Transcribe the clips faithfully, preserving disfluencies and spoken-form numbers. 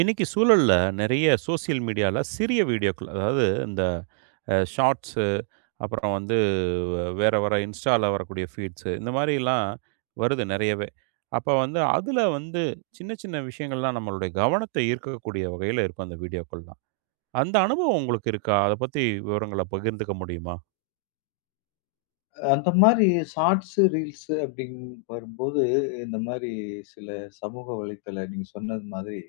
இன்னைக்கு சூழல்ல நிறைய சோசியல் மீடியால சிறிய வீடியோக்கள், அதாவது இந்த ஷார்ட்ஸு, அப்புறம் வந்து வ- வேற வர இன்ஸ்டால வரக்கூடிய ஃபீட்ஸு இந்த மாதிரிலாம் வருது நிறையவே. அப்போ வந்து அதில் வந்து சின்ன சின்ன விஷயங்கள்லாம் நம்மளுடைய கவனத்தை ஈர்க்கக்கூடிய வகையில் இருக்கும். அந்த வீடியோக்கள்லாம் அந்த அனுபவம் உங்களுக்கு இருக்கா? அதை பற்றி விவரங்களை பகிர்ந்துக்க முடியுமா? அந்த மாரி ஷார்ட்ஸு, ரீல்ஸு அப்படின்னு வரும்போது, இந்த மாரி சில சமூக வலைத்தள நீங்க சொன்னது மாதிரி,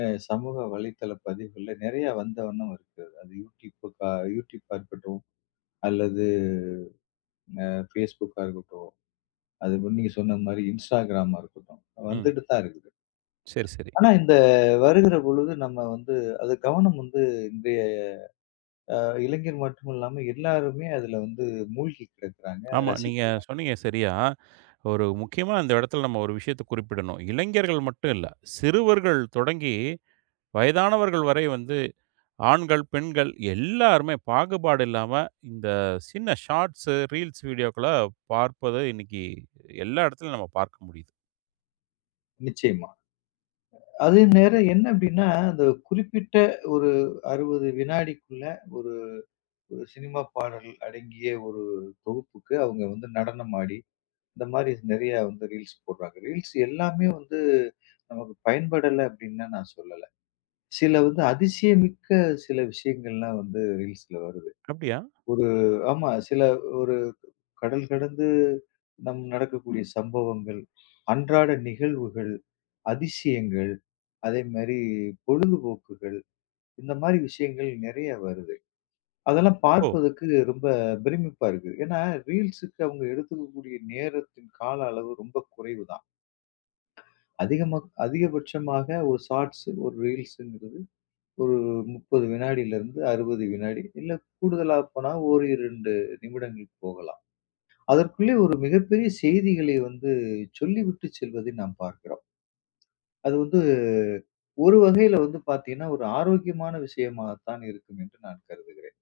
அ சமூக வலைத்தள பதிவுகள்ல நெறைய வந்தவண்ணம் இருக்கிறது. அது யூடியூப்புக்கா யூடியூப்பா இருக்கட்டும், அல்லது அ Facebookகா இருக்கட்டும், அது வந்து நீங்க சொன்னது மாரி Instagramமா இருக்கட்டும், ம். வந்துட்டு தான் இருக்குது. சரி சரி. ஆனா இந்த வருகிற பொழுது நம்ம வந்து அது கவனம் வந்து இன்றைய அ இளைஞர் மட்டும் இல்லாம எல்லாருமே அதுல வந்து மூழ்கி கிடக்குறாங்க, அத ஆமாம், நீங்கள் ரசிக்கிறாங்க. சொன்னீங்க சரியா. ஒரு முக்கியமாக அந்த இடத்துல நம்ம ஒரு விஷயத்தை குறிப்பிடணும். இளைஞர்கள் மட்டும் இல்லை, சிறுவர்கள் தொடங்கி வயதானவர்கள் வரை வந்து ஆண்கள், பெண்கள் எல்லாருமே பாகுபாடு இல்லாம, இந்த சின்ன ஷார்ட்ஸு, ரீல்ஸ் வீடியோக்கள பார்ப்பது இன்னைக்கு எல்லா இடத்துலயும் நம்ம பார்க்க முடியுது. நிச்சயமா. அதே நேரம் என்ன அப்படின்னா, அந்த குறிப்பிட்ட ஒரு அறுபது வினாடிக்குள்ள ஒரு ஒரு சினிமா பாடல் அடங்கிய ஒரு தொகுப்புக்கு அவங்க வந்து நடனம் ஆடி, இந்த மாரி நெறையா வந்து ரீல்ஸ் போடுறாங்க. ரீல்ஸ் எல்லாமே வந்து நமக்கு பயன்படல அப்படின்னு நான் சொல்லல. சில வந்து அதிசயமிக்க சில விஷயங்கள்லாம் வந்து ரீல்ஸ்ல வருது. அப்படியா? ஒரு ஆமா, சில ஒரு கடல் கடந்து நம் நடக்கக்கூடிய சம்பவங்கள், அன்றாட நிகழ்வுகள். அதிசயங்கள், அதே மாரி பொழுதுபோக்குகள், இந்த மாரி விஷயங்கள் நெறைய வருது. அதெல்லாம் ஓ! பார்ப்பதற்கு ரொம்ப பிரமிப்பா இருக்கு. ஏன்னா, ரீல்ஸுக்கு அவங்க எடுத்துக்கக்கூடிய நேரத்தின் கால அளவு ரொம்ப குறைவு தான். அதிகமா அதிகபட்சமாக ஒரு ஷார்ட்ஸ், ஒரு ரீல்ஸுங்கிறது ஒரு முப்பது வினாடியிலிருந்து அறுபது வினாடி, இல்ல கூடுதலா போனா ஒரு இரண்டு நிமிடங்கள் போகலாம். அதற்குள்ளே ஒரு மிகப்பெரிய செய்திகளை வந்து சொல்லிவிட்டு செல்வதை நாம் பார்க்கிறோம். அது வந்து ஒரு வகையில வந்து பார்த்தீங்கன்னா, ஒரு ஆரோக்கியமான விஷயமாத்தான் இருக்கும் என்று நான் கருதுகிறேன்.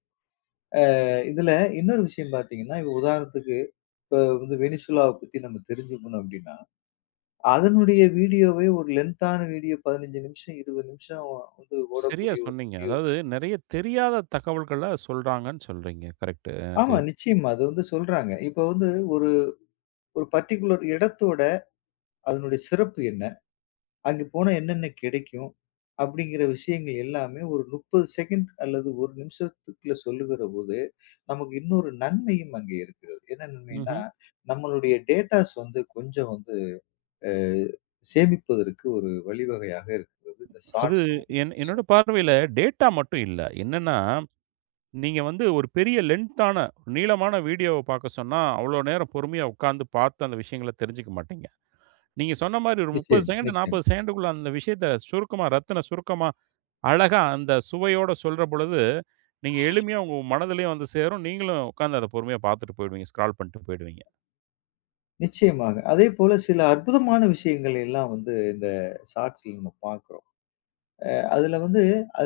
அ இதுல இன்னொரு விஷயம் பார்த்தீங்கன்னா, இப்ப உதாரணத்துக்கு இப்ப வந்து வெனிசுலாவ பத்தி நம்ம தெரிஞ்சுக்கணும் அப்படின்னா, அதனுடைய வீடியோவை ஒரு லென்த்தான வீடியோ பதினைந்து நிமிஷம், இருபது நிமிஷம் வந்து சரியா ஓடக்கூடிய ஒரு சொன்னீங்க. வீடியோ அதாவது நெறைய தெரியாத தகவல்கள சொல்றாங்கன்னு சொல்றீங்க. கரெக்ட்டு. எனக்கு ஆமா நிச்சயமா. அது வந்து சொல்றாங்க. இப்ப வந்து ஒரு ஒரு பர்ட்டிகுலர் இடத்தோட அதனுடைய சிறப்பு என்ன? அங்கு போனா என்னென்ன கிடைக்கும்? அப்படிங்கிற விஷயங்கள் எல்லாமே ஒரு முப்பது செகண்ட் அல்லது ஒரு நிமிஷத்துக்குள்ள சொல்லுகிற போது, நமக்கு இன்னொரு நன்மையும் அங்கே இருக்கிறது. என்ன நன்மைன்னா, ம்ஹ்ம். நம்மளுடைய டேட்டாஸ் வந்து கொஞ்சம் வந்து அ சேமிப்பதற்கு ஒரு வழிவகையாக இருக்கிறது. இந்த அது ஷார்ட்ஸும், என் என்னோட ரீல்ஸும். பார்வையில டேட்டா மட்டும் இல்ல. என்னன்னா, நீங்க வந்து ஒரு பெரிய லென்த்தான, நீளமான வீடியோவ பார்க்க சொன்னா, அவ்வளோ நேரம் பொறுமையா உட்கார்ந்து பார்த்து அந்த விஷயங்கள தெரிஞ்சுக்க மாட்டீங்க. நீங்க சொன்ன மாரி ஒரு முப்பது நிச்சயமா, செகண்ட், நிச்சயமா. நாற்பது செகண்டுக்குள்ள அந்த விஷயத்த சுருக்கமா, ரத்தின சுருக்கமா, அழகா அந்த சுவையோட சொல்ற பொழுது, நீங்க எளிமையா உங்க மனதிலயும் வந்து சேரும். நீங்களும் உட்கார்ந்து அத பொறுமையா பார்த்துட்டு போயிடுவீங்க. ஸ்க்ரால் பண்ணிட்டு போயிடுவீங்க. நிச்சயமாக. அதேபோல சில அற்புதமான விஷயங்கள் எல்லாம் வந்து இந்த ஷார்ட்ஸ்ல நம்ம பார்க்கிறோம். அதுல வந்து அ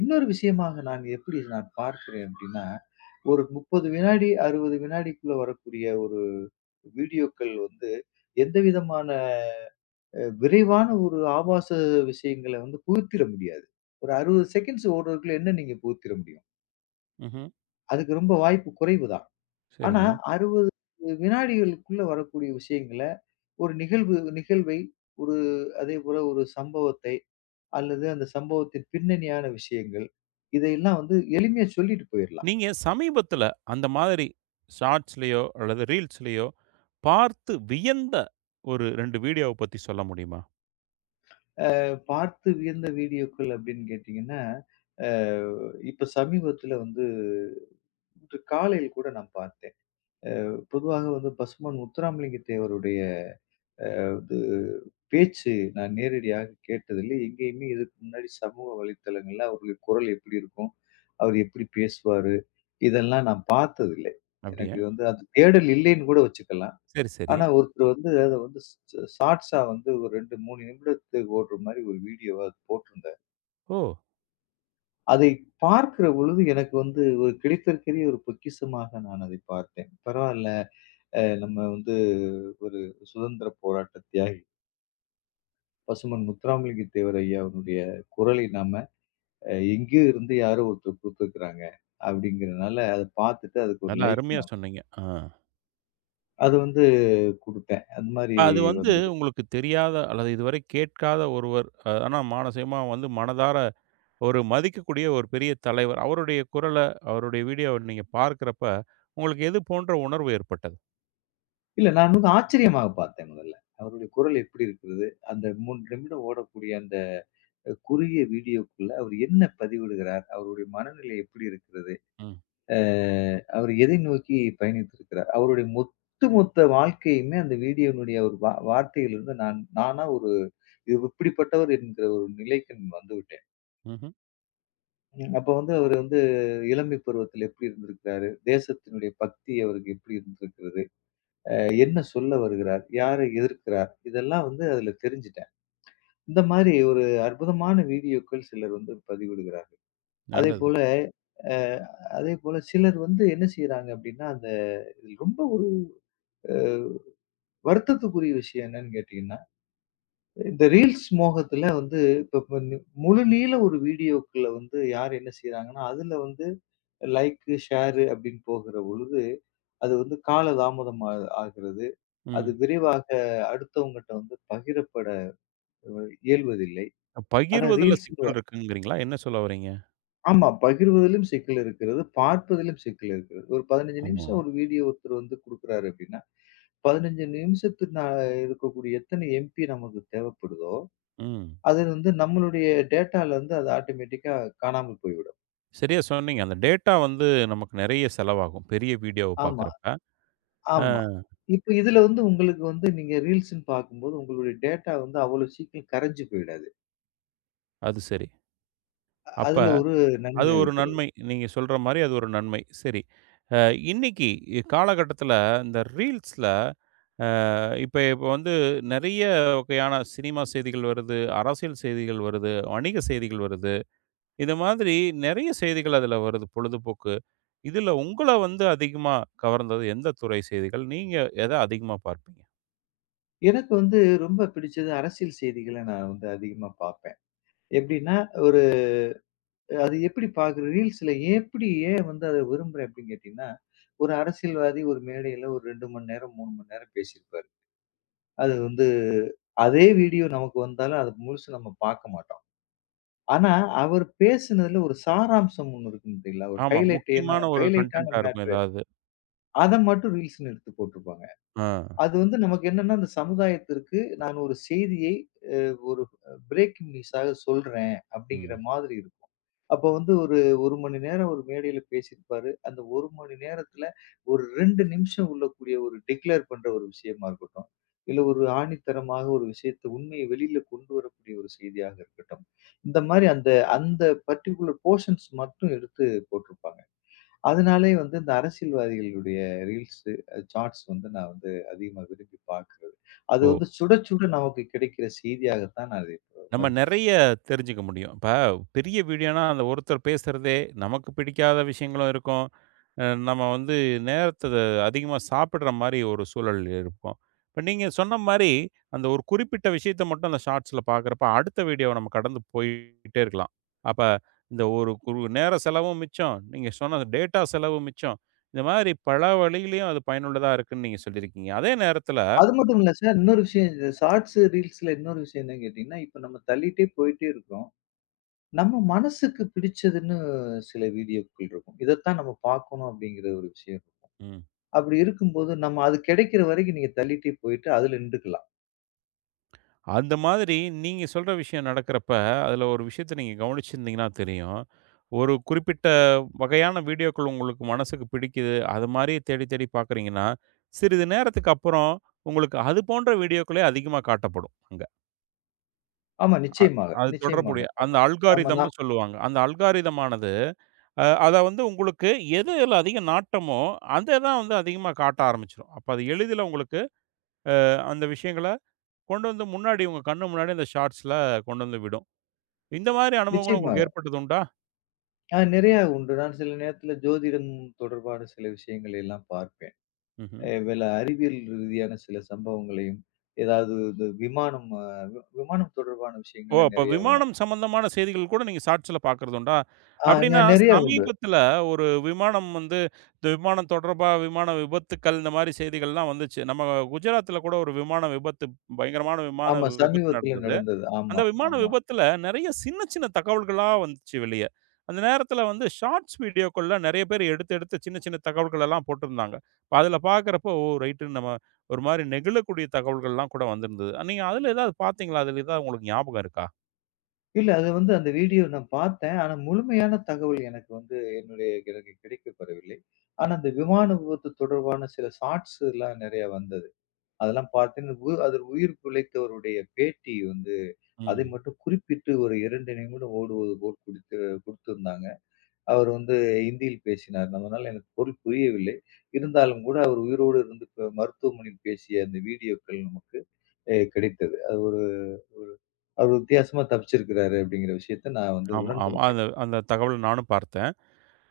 இன்னொரு விஷயமாக நான் எப்படி நான் பார்க்கிறேன் அப்படின்னா ஒரு முப்பது வினாடி, அறுபது வினாடிக்குள்ள வரக்கூடிய ஒரு வீடியோக்கள் வந்து எந்த விதமான அ விரைவான ஒரு ஆபாச விஷயங்கள வந்து புகுத்திட முடியாது. ஒரு அறுபது செகண்ட்ஸ் ஓடுறதுக்குள்ள என்ன நீங்க புகுத்திட முடியும்? ம்ஹ்ம். அதுக்கு ரொம்ப வாய்ப்பு குறைவு தான். ஆனா சரிங்க. அறுபது வினாடிகளுக்குள்ள வரக்கூடிய விஷயங்கள ஒரு நிகழ்வு நிகழ்வை, ஒரு அதேபோல ஒரு சம்பவத்தை அல்லது அந்த சம்பவத்தின் பின்னணியான விஷயங்கள், இதையெல்லாம் வந்து எளிமையா சொல்லிட்டு போயிரலாம். நீங்க சமீபத்தில அந்த மாதிரி ஷார்ட்ஸ்லயோ அல்லது ரீல்ஸ்லயோ பார்த்து வியந்த ஒரு இரண்டு வீடியோவ பத்தி சொல்ல முடியுமா? பார்த்து வியந்த வீடியோக்கள் அப்படின்னு கேட்டீங்கன்னா, அ இப்ப சமீபத்தில வந்து இன்று காலையில் கூட நான் பார்த்தேன். பொதுவாக வந்து பசுமான் முத்துராமலிங்க தேவருடைய வந்து பேச்சு நான் நேரடியாக கேட்டதில்லை. எங்கேயுமே இதுக்கு முன்னாடி சமூக வலைத்தளங்கள்ல அவருடைய குரல் எப்படி இருக்கும்? அவர் எப்படி பேசுவாரு? இதெல்லாம் நான் பார்த்ததில்லை. அப்படியா? எனக்கு வந்து அது தேடல் இல்லைன்னு கூட வச்சுக்கலாம். சரி, சரி. ஆனா ஒருத்தர் வந்து அத வந்து ஷார்ட்ஸா வந்து ஒரு இரண்டு, மூணு நிமிடத்துக்கு ஓடுற மாரி ஒரு வீடியோவா அது போட்டிருந்தார். ஓ! அதை பார்க்கிற பொழுது எனக்கு வந்து ஒரு கிடைத்திருக்கிற ஒரு பொக்கிஷமாக நான் அதை பார்த்தேன். பரவால்ல, அ நம்ம வந்து ஒரு சுதந்திர போராட்ட தியாகி. பசும்பொன் முத்துராமலிங்க தேவர் ஐயா அவருடைய குரலை நாம அ எங்கேயோ இருந்து யாரோ ஒருத்தர் குடுத்துருக்காங்க. அப்படிங்கிறனால அத பார்த்துட்டு அதுக்கு ஒரு நல்லா லைக் அருமையா நான் சொன்னீங்க. ஆ. அது வந்து குடுத்தேன். அந்த மாரி அது வந்து வந்தது. உங்களுக்கு தெரியாத அல்லது இதுவரை கேட்காத ஒருவர். அ ஆனா மானசீகமா வந்து மனதார ஒரு மதிக்கக்கூடிய ஒரு பெரிய தலைவர். அவருடைய குரல, அவருடைய வீடியோவ நீங்க பார்க்கிறப்ப, உங்களுக்கு எது போன்ற உணர்வு ஏற்பட்டது? இல்ல நான் வந்து ஆச்சரியமாக பார்த்தேன் முதல்ல. அவருடைய குரல் எப்படி இருக்கிறது? அந்த மூணு நிமிடம் ஓடக்கூடிய அந்த அஹ் குறுகிய வீடியோக்குள்ள அவர் என்ன பதிவிடுகிறார், அவருடைய மனநிலை எப்படி இருக்கிறது, ம். அஹ் அவர் எதை நோக்கி பயணித்திருக்கிறார், அவருடைய மொத்த மொத்த வாழ்க்கையுமே அந்த வீடியோனுடைய ஒரு வா வார்த்தையிலிருந்து நான் நானா ஒரு இவ் இப்படிப்பட்டவர் என்கிற ஒரு நிலைக்கு நான் வந்து விட்டேன். ம்ஹ்ம். ம். அப்ப வந்து அவர் வந்து இளமை பருவத்தில் எப்படி இருந்திருக்கிறாரு, தேசத்தினுடைய பக்தி அவருக்கு எப்படி இருந்திருக்கிறது, அஹ் என்ன சொல்ல வருகிறார், யாரை எதிர்க்கிறார், இதெல்லாம் வந்து அதுல தெரிஞ்சுட்டேன். இந்த மாதிரி ஒரு அற்புதமான வீடியோக்கள் சிலர் வந்து பதிவிடுகிறார். நல்லது. அதேபோல அ அதேபோல சிலர் வந்து என்ன செய்றாங்க அப்டின்னா, அந்த இது ரொம்ப அ வருத்தத்துக்குரிய விஷயம் என்னன்னு கேட்டீங்கன்னா, இந்த ரீல்ஸ் மோகத்துல வந்து இப்ப இப்ப நி- முழு நீள ஒரு வீடியோக்குள்ள வந்து யார் என்ன செய்றாங்கன்னா, அதுல வந்து லைக்கு, ஷேரு அப்டின்னு போகிற பொழுது, அது வந்து காலதாமதம் ஆ ஆகிறது. அது ம். விரைவாக அடுத்தவங்கட்ட வந்து பகிரப்பட இயல்வதில்லை. ஆனா பகிர்வதில ரீல்ஸ்ன்னு சிக்கல் இருக்குங்கிறீங்களா? என்ன சொல்ல வர்றீங்க? ஆமா. பகிர்வதிலும் சிக்கல் இருக்கிறது. பார்ப்பதிலும் சிக்கல் இருக்கிறது. ஒரு பதினைந்து ஆமா. நிமிஷம் ஒரு வீடியோ ஒருத்தர் வந்து குடுக்குறாரு அப்படின்னா, பதினைந்து நிமிஷத்துக்கு நான் இருக்கக்கூடிய எத்தனை எம்பி நமக்கு தேவைப்படுதோ, ம். அது வந்து நம்மளுடைய டேட்டால வந்து அது ஆட்டோமேட்டிக்கா காணாம போய்விடும். சரியா சொன்னீங்க. அந்த டேட்டா வந்து நமக்கு நெறைய செலவாகும். பெரிய வீடியோவ ஆமா, பார்க்கிறப்ப. அ ஆமா. இப்ப இதுல வந்து உங்களுக்கு வந்து நீங்க ரீல்ஸ்ன்னு பார்க்கும்போது உங்களுடைய டேட்டா வந்து அவ்வளோ சீக்கிரம் கரைஞ்சு போயிடாது. அது சரி. அ- அப்ப அதுல ஒரு அது நன்மை ஒரு இருக்கிறது. நன்மை. நீங்க சொல்ற மாரி அது ஒரு நன்மை. சரி. அ இன்னைக்கு காலகட்டத்தில இந்த ரீல்ஸ்ல அ இப்ப இப்ப வந்து நெறைய வகையான சினிமா செய்திகள் வருது, அரசியல் செய்திகள் வருது, வணிக செய்திகள் வருது. இந்த மாதிரி நெறைய செய்திகள் அதில வருது, பொழுதுபோக்கு. இதில உங்கள வந்து அதிகமா கவர்ந்தது எந்த துறை செய்திகள்? நீங்க எத அதிகமா பார்ப்பீங்க? எனக்கு வந்து ரொம்ப பிடிச்சது அரசியல் செய்திகள நான் வந்து அதிகமா பார்ப்பேன். எப்படின்னா, ஒரு அது எப்படி பார்க்குற ரீல்ஸ்ல எப்படி ஏன் வந்து அத விரும்புறேன் அப்படின்னு கேட்டீங்கன்னா, ஒரு அரசியல்வாதி ஒரு மேடையில ஒரு இரண்டு மணி நேரம், மூணு மணி நேரம் பேசியிருப்பாரு. அது வந்து அதே வீடியோ நமக்கு வந்தாலும் அது முழுசு நம்ம பார்க்க மாட்டோம். ஆனா, அவர் பேசினதுல ஒரு சாராம்சம் ஒண்ணு இருக்கும் பார்த்தீங்களா? ஒரு ஆமா. ஹைலைட் ஏன்னா முக்கியமான ஒரு ஹைலைட்டான கன்டென்ட்டா இருக்கும் மேட்ரு. ஏதாவது. அத மட்டும் ரீல்ஸ்ன்னு எடுத்து போட்டுருப்பாங்க. ஆ. அது வந்து நமக்கு என்னன்னா, அந்த சமுதாயத்திற்கு நான் ஒரு செய்தியை அ ஒரு பிரேக்கிங் நியூஸாக சொல்றேன் அப்படிங்கிற ம். மாதிரி இருக்கும். அப்ப வந்து ஒரு 1 மணி நேரம் ஒரு மேடையில பேசியிருப்பாரு. அந்த ஒரு மணி நேரத்துல ஒரு இரண்டு நிமிஷம் உள்ளக்கூடிய ஒரு டிக்ளேர் பண்ற ஒரு விஷயமா இருக்கட்டும். இல்ல ஒரு ஆணித்தரமாக ஒரு விஷயத்த உண்மையை வெளியில கொண்டு வரக்கூடிய ஒரு செய்தியாக இருக்கட்டும். இந்த மாரி அந்த அந்த பர்ட்டிகுலர் போர்ஷன்ஸ் மட்டும் எடுத்து போட்டிருப்பாங்க. அதனாலே வந்து இந்த அரசியல்வாதிகளுடைய ரீல்ஸு, அ ஷார்ட்ஸ் வந்து நான் வந்து அதிகமா விரும்பி பார்க்கிறது. அது ஓ! வந்து சுட சுட நமக்கு கிடைக்கிற செய்தியாகத்தான் நான் அதை இப்ப நம்ம உணர்கிறேன். நெறைய தெரிஞ்சுக்க முடியும். இப்ப பெரிய வீடியோனா, அந்த ஒருத்தர் பேசுறதே நமக்கு பிடிக்காத விஷயங்களும் இருக்கும். அ நம்ம வந்து நேரத்த அதிகமா சாப்பிடுற மாரி ஒரு சூழல் இருக்கும். இப்ப நீங்க சொன்ன மாரி, அந்த ஒரு குறிப்பிட்ட விஷயத்த மட்டும் அந்த ஷார்ட்ஸ்ல பார்க்குறப்ப, அடுத்த வீடியோவ நம்ம கடந்து போயிட்டே இருக்கலாம். அப்ப இந்த ஒரு குறு நேர செலவும் மிச்சம், நீங்க சொன்ன டேட்டா செலவும் மிச்சம். இந்த மாரி பல வழியிலயும் அது பயனுள்ளதா இருக்குன்னு நீங்க சொல்லியிருக்கீங்க. அதே நேரத்துல அது மட்டும் இல்ல சார், இன்னொரு விஷயம் இந்த ஷார்ட்ஸு, ரீல்ஸ்ல இன்னொரு விஷயம் என்னன்னு கேட்டீங்கன்னா, இப்ப நம்ம தள்ளிட்டே போயிட்டே இருக்கிறோம். நம்ம மனசுக்கு பிடிச்சதுன்னு சில வீடியோக்கள் இருக்கும். இதத்தான் நம்ம பார்க்கணும் அப்படிங்கிற ஒரு விஷயம் இருக்கும். ம். அப்படி இருக்கும்போது நம்ம அது கிடைக்கிற வரைக்கும் நீங்க தள்ளிட்டே போயிட்டு அதுல நின்டுக்கலாம். அந்த மாதிரி நீங்க சொல்ற விஷயம் நடக்கிறப்ப, அதுல ஒரு விஷயத்த நீங்க கவனிச்சிருந்தீங்கன்னா தெரியும். ஒரு குறிப்பிட்ட வகையான வீடியோக்கள் உங்களுக்கு மனசுக்கு பிடிக்குது. அது மாரி தேடி தேடி பார்க்குறீங்கன்னா, சிறிது நேரத்துக்கு அப்புறம் உங்களுக்கு அது போன்ற வீடியோக்களே அதிகமா காட்டப்படும் அங்க. ஆமா நிச்சயமாக, அது நிச்சயமாக. தொடர்புடைய அப்ப அந்த ஆமா அல்காரிதம்னு நான் சொல்லுவாங்க. அந்த அல்காரிதம் ஆனது, அ அத வந்து உங்களுக்கு எதுல அதிக நாட்டமோ, அத தான் வந்து அதிகமா காட்ட ஆரம்பிச்சுரும். அப்ப அது எளிதில உங்களுக்கு அஹ், அந்த விஷயங்கள கொண்டு வந்து முன்னாடி உங்க கண்ணு முன்னாடி அந்த ஷார்ட்ஸ்ல கொண்டு வந்து விடும். இந்த மாதிரி அனுபவங்களும் நிச்சயமாக. உங்களுக்கு ஏற்பட்டதுண்டா? ஆ நிறையா உண்டு. நான் சில நேரத்தில ஜோதிடம் தொடர்பான சில விஷயங்களை எல்லாம் பார்ப்பேன். ம்ஹ்ம். அ வேல அறிவியல் ரீதியான சில சம்பவங்களையும், ஏதாவது இந்த விமானம் அ விமானம் தொடர்பான ஓ! விஷயங்கள்லாம் அப்ப நிறைய வரும். விமானம் சம்மந்தமான செய்திகள் கூட நீங்க ஷார்ட்ஸ்ல பார்க்குறதுண்டா? ஆ நெ அப்படின்னா நிறைய உண்டு. சமீபத்தில ஒரு விமானம் வந்து இந்த விமானம் தொடர்பா விமான விபத்துக்கள் இந்த மாரி செய்திகள்லாம் வந்துச்சு. நம்ம குஜராத்தில கூட ஒரு விமான விபத்து, பயங்கரமான விமான ஆமா, விபத்து சமீபத்தில நடந்தது. நடந்தது. அந்த ஆமா, விமான ஆமா. விபத்துல நெறைய சின்ன சின்ன தகவல்களா வந்துச்சு வெளிய. அந்த நேரத்துல வந்து ஷார்ட்ஸ் வீடியோக்கள்ல நெறைய பேர் எடுத்து எடுத்து சின்ன சின்ன தகவல்கள் எல்லாம் போட்டிருந்தாங்க. இப்ப அதுல பார்க்கிறப்போ, ஓ! ரைட்டு, நம்ம ஒரு மாரி நெகிழக்கூடிய தகவல்கள்லாம் கூட வந்திருந்தது. நீங்க அதுல ஏதாவது பார்த்தீங்களா? அதுல ஏதாவது உங்களுக்கு ஞாபகம் இருக்கா? இல்ல அது வந்து அந்த வீடியோ நான் பார்த்தேன். ஆனா முழுமையான தகவல் எனக்கு வந்து என்னுடைய எனக்கு கிடைக்கப்பெறவில்லை. ஆனா அந்த விமான விபத்து தொடர்பான சில ஷார்ட்ஸ் எல்லாம் நிறைய வந்தது. அதெல்லாம் பார்த்தேன். உ அதில் உயிர் பிழைத்தவருடைய பேட்டி வந்து அதை ம். மட்டும் குறிப்பிட்டு ஒரு இரண்டு நிமிடம் ஓடுவது போல் குடுத்து குடுத்திருந்தாங்க. அவர் வந்து ஹிந்தியில் பேசினார். அதனால எனக்கு பொருள் புரியவில்லை. இருந்தாலும் கூட அவர் உயிரோடு இருந்து இப்ப மருத்துவமனையில் பேசிய அந்த வீடியோக்கள் நமக்கு அ கிடைத்தது. அது ஒரு அவர் வித்தியாசமா தப்பிச்சிருக்கிறாரு அப்படிங்கிற விஷயத்த நான் வந்து ஆமா, உணர்ந்து ஆமா. அந்த கொண்டேன். அந்த தகவல் நானும் பார்த்தேன்.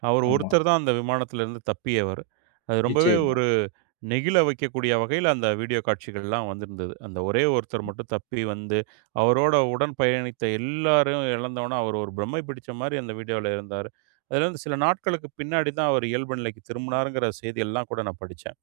அவர் ஆமா, ஒருத்தர் தான் அந்த விமானத்திலிருந்து தப்பியவர். அது ரொம்பவே நிச்சயமா. ஒரு நெகிழ வைக்கக்கூடிய வகையில அந்த வீடியோ காட்சிகள்லாம் வந்திருந்தது. அந்த ஒரே ஒருத்தர் மட்டும் தப்பி வந்து, அவரோட உடன் பயணித்த எல்லாரையும் இழந்தோனே, அவர் ஒரு பிரமை பிடிச்ச மாரி அந்த வீடியோல இருந்தாரு. அதுலேருந்து சில நாட்களுக்கு பின்னாடி தான் அவர் இயல்பு நிலைக்கு திரும்புனாருங்கிற செய்தியெல்லாம் கூட நான் படிச்சேன்.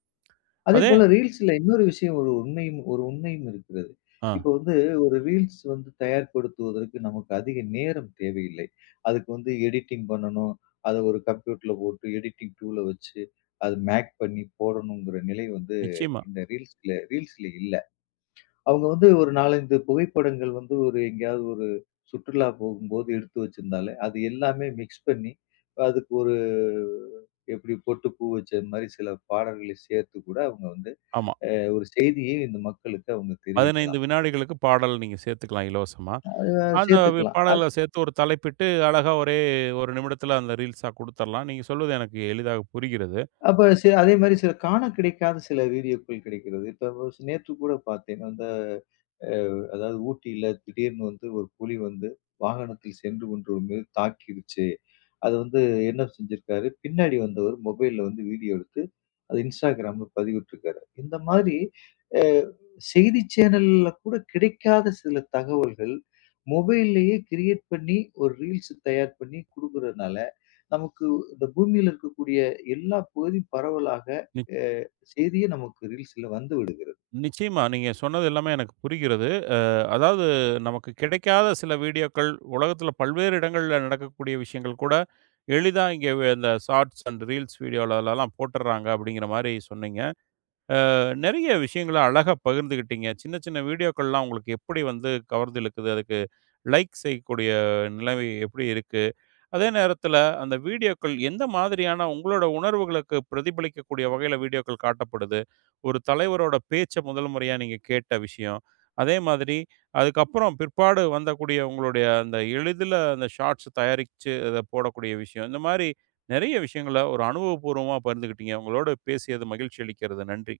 அதே அதே போல ரீல்ஸ்ல இன்னொரு விஷயம் ஒரு உண்மையும் ஒரு உண்மையும் இருக்கிறது. ஆ இப்ப வந்து ஒரு ரீல்ஸ் வந்து தயார்படுத்துவதற்கு நமக்கு அதிக நேரம் தேவையில்லை. அதுக்கு வந்து எடிட்டிங் பண்ணணும். அத ஒரு கம்ப்யூட்டர்ல போட்டு எடிட்டிங் டூல வச்சு, அது மேக் பண்ணி போடணுங்கிற நிலை வந்து நிச்சயமா. இந்த ரீல்ஸ்ல ரீல்ஸ்ல இல்ல. அவங்க வந்து ஒரு நாலு, அஞ்சு புகைப்படங்கள் வந்து ஒரு எங்கேயாவது ஒரு சுற்றுலா போகும்போது எடுத்து வச்சிருந்தாலே, அது எல்லாமே மிக்ஸ் பண்ணி, அதுக்கு ஒரு எப்படி பொட்டு பூ வச்ச மாரி சில பாடல்களை சேர்த்து கூட அவங்க வந்து ஆமா. ஒரு செய்தியை இந்த மக்களுக்கு அவங்க பதினைந்து தெரிவிக்கலாம். வினாடிகளுக்கு பாடல் நீங்க சேர்த்துக்கலாம் இலவசமா. அ அந்த சேர்த்துக்கலாம். அ பாடல்கள சேர்த்து ஒரு தலைப்பிட்டு, அழகா ஒரே ஒரு நிமிடத்தில அந்த ரீல்ஸா குடுத்துரலாம். நீங்க சொல்வது எனக்கு எளிதாக புரிகிறது. அப்ப சி அதே மாரி சில காண கிடைக்காத சில வீடியோக்கள் கிடைக்கிறது. இப்ப வ நேத்து கூட பார்த்தேன். அந்த அ அதாவது ஊட்டியில திடீர்னு வந்து ஒரு புலி வந்து வாகனத்தில் சென்று கொண்டவர் மீது தாக்கிருச்சு. அது வந்து என்ன செஞ்சிருக்காரு, பின்னாடி வந்தவர் மொபைல்ல வந்து வீடியோ எடுத்து அது Instagramல பதிவிட்டிருக்காரு. இந்த மாதிரி அ செய்தி சேனல்ல கூட கிடைக்காத சில தகவல்கள் மொபைல்லயே கிரியேட் பண்ணி ஒரு ரீல்ஸ் தயார் பண்ணி குடுக்குறதுனால, நமக்கு இந்த பூமியில இருக்கக்கூடிய எல்லா பகுதி பரவலாக நிச் அ செய்தியே நமக்கு ரீல்ஸ்ல வந்துவிடுது. நிச்சயமா நீங்க சொன்னது எல்லாமே எனக்கு புரிகிறது. அதாவது நமக்கு கிடைக்காத சில வீடியோக்கள், உலகத்தில பல்வேறு இடங்கள்ல நடக்கக்கூடிய விஷயங்கள் கூட, எளிதா இங்கே இந்த ஷார்ட்ஸ் அண்ட் ரீல்ஸ் வீடியோலலாம் போட்டுர்றாங்க அப்படிங்கிற மாரி சொன்னீங்க. அ நெறைய விஷயங்கள அழகா பகிர்ந்துக்கிட்டீங்க. சின்ன சின்ன வீடியோக்கள்லாம் உங்களுக்கு எப்படி வந்து கவர்ந்து இழுக்குது? அதுக்கு லைக் செய்யக்கூடிய நிலைமை எப்படி இருக்கு? அதே நேரத்துல, அந்த வீடியோக்கள் எந்த மாதிரியான உங்களோட உணர்வுகளுக்கு பிரதிபலிக்கக்கூடிய வகையில வீடியோக்கள் காட்டப்படுது? ஒரு தலைவரோட பேச்ச முதல் முறையா நீங்க கேட்ட விஷயம். அதே மாதிரி அதுக்கப்புறம் பிற்பாடு வந்தக்கூடிய உங்களுடைய அந்த எளிதில அந்த ஷார்ட்ஸ் தயாரிச்சு அத போடக்கூடிய விஷயம். இந்த மாரி நெறைய விஷயங்கள ஒரு அனுபவபூர்வமா பகிர்ந்துக்கிட்டீங்க. உங்களோடு பேசியது மகிழ்ச்சி அளிக்கிறது. நன்றி.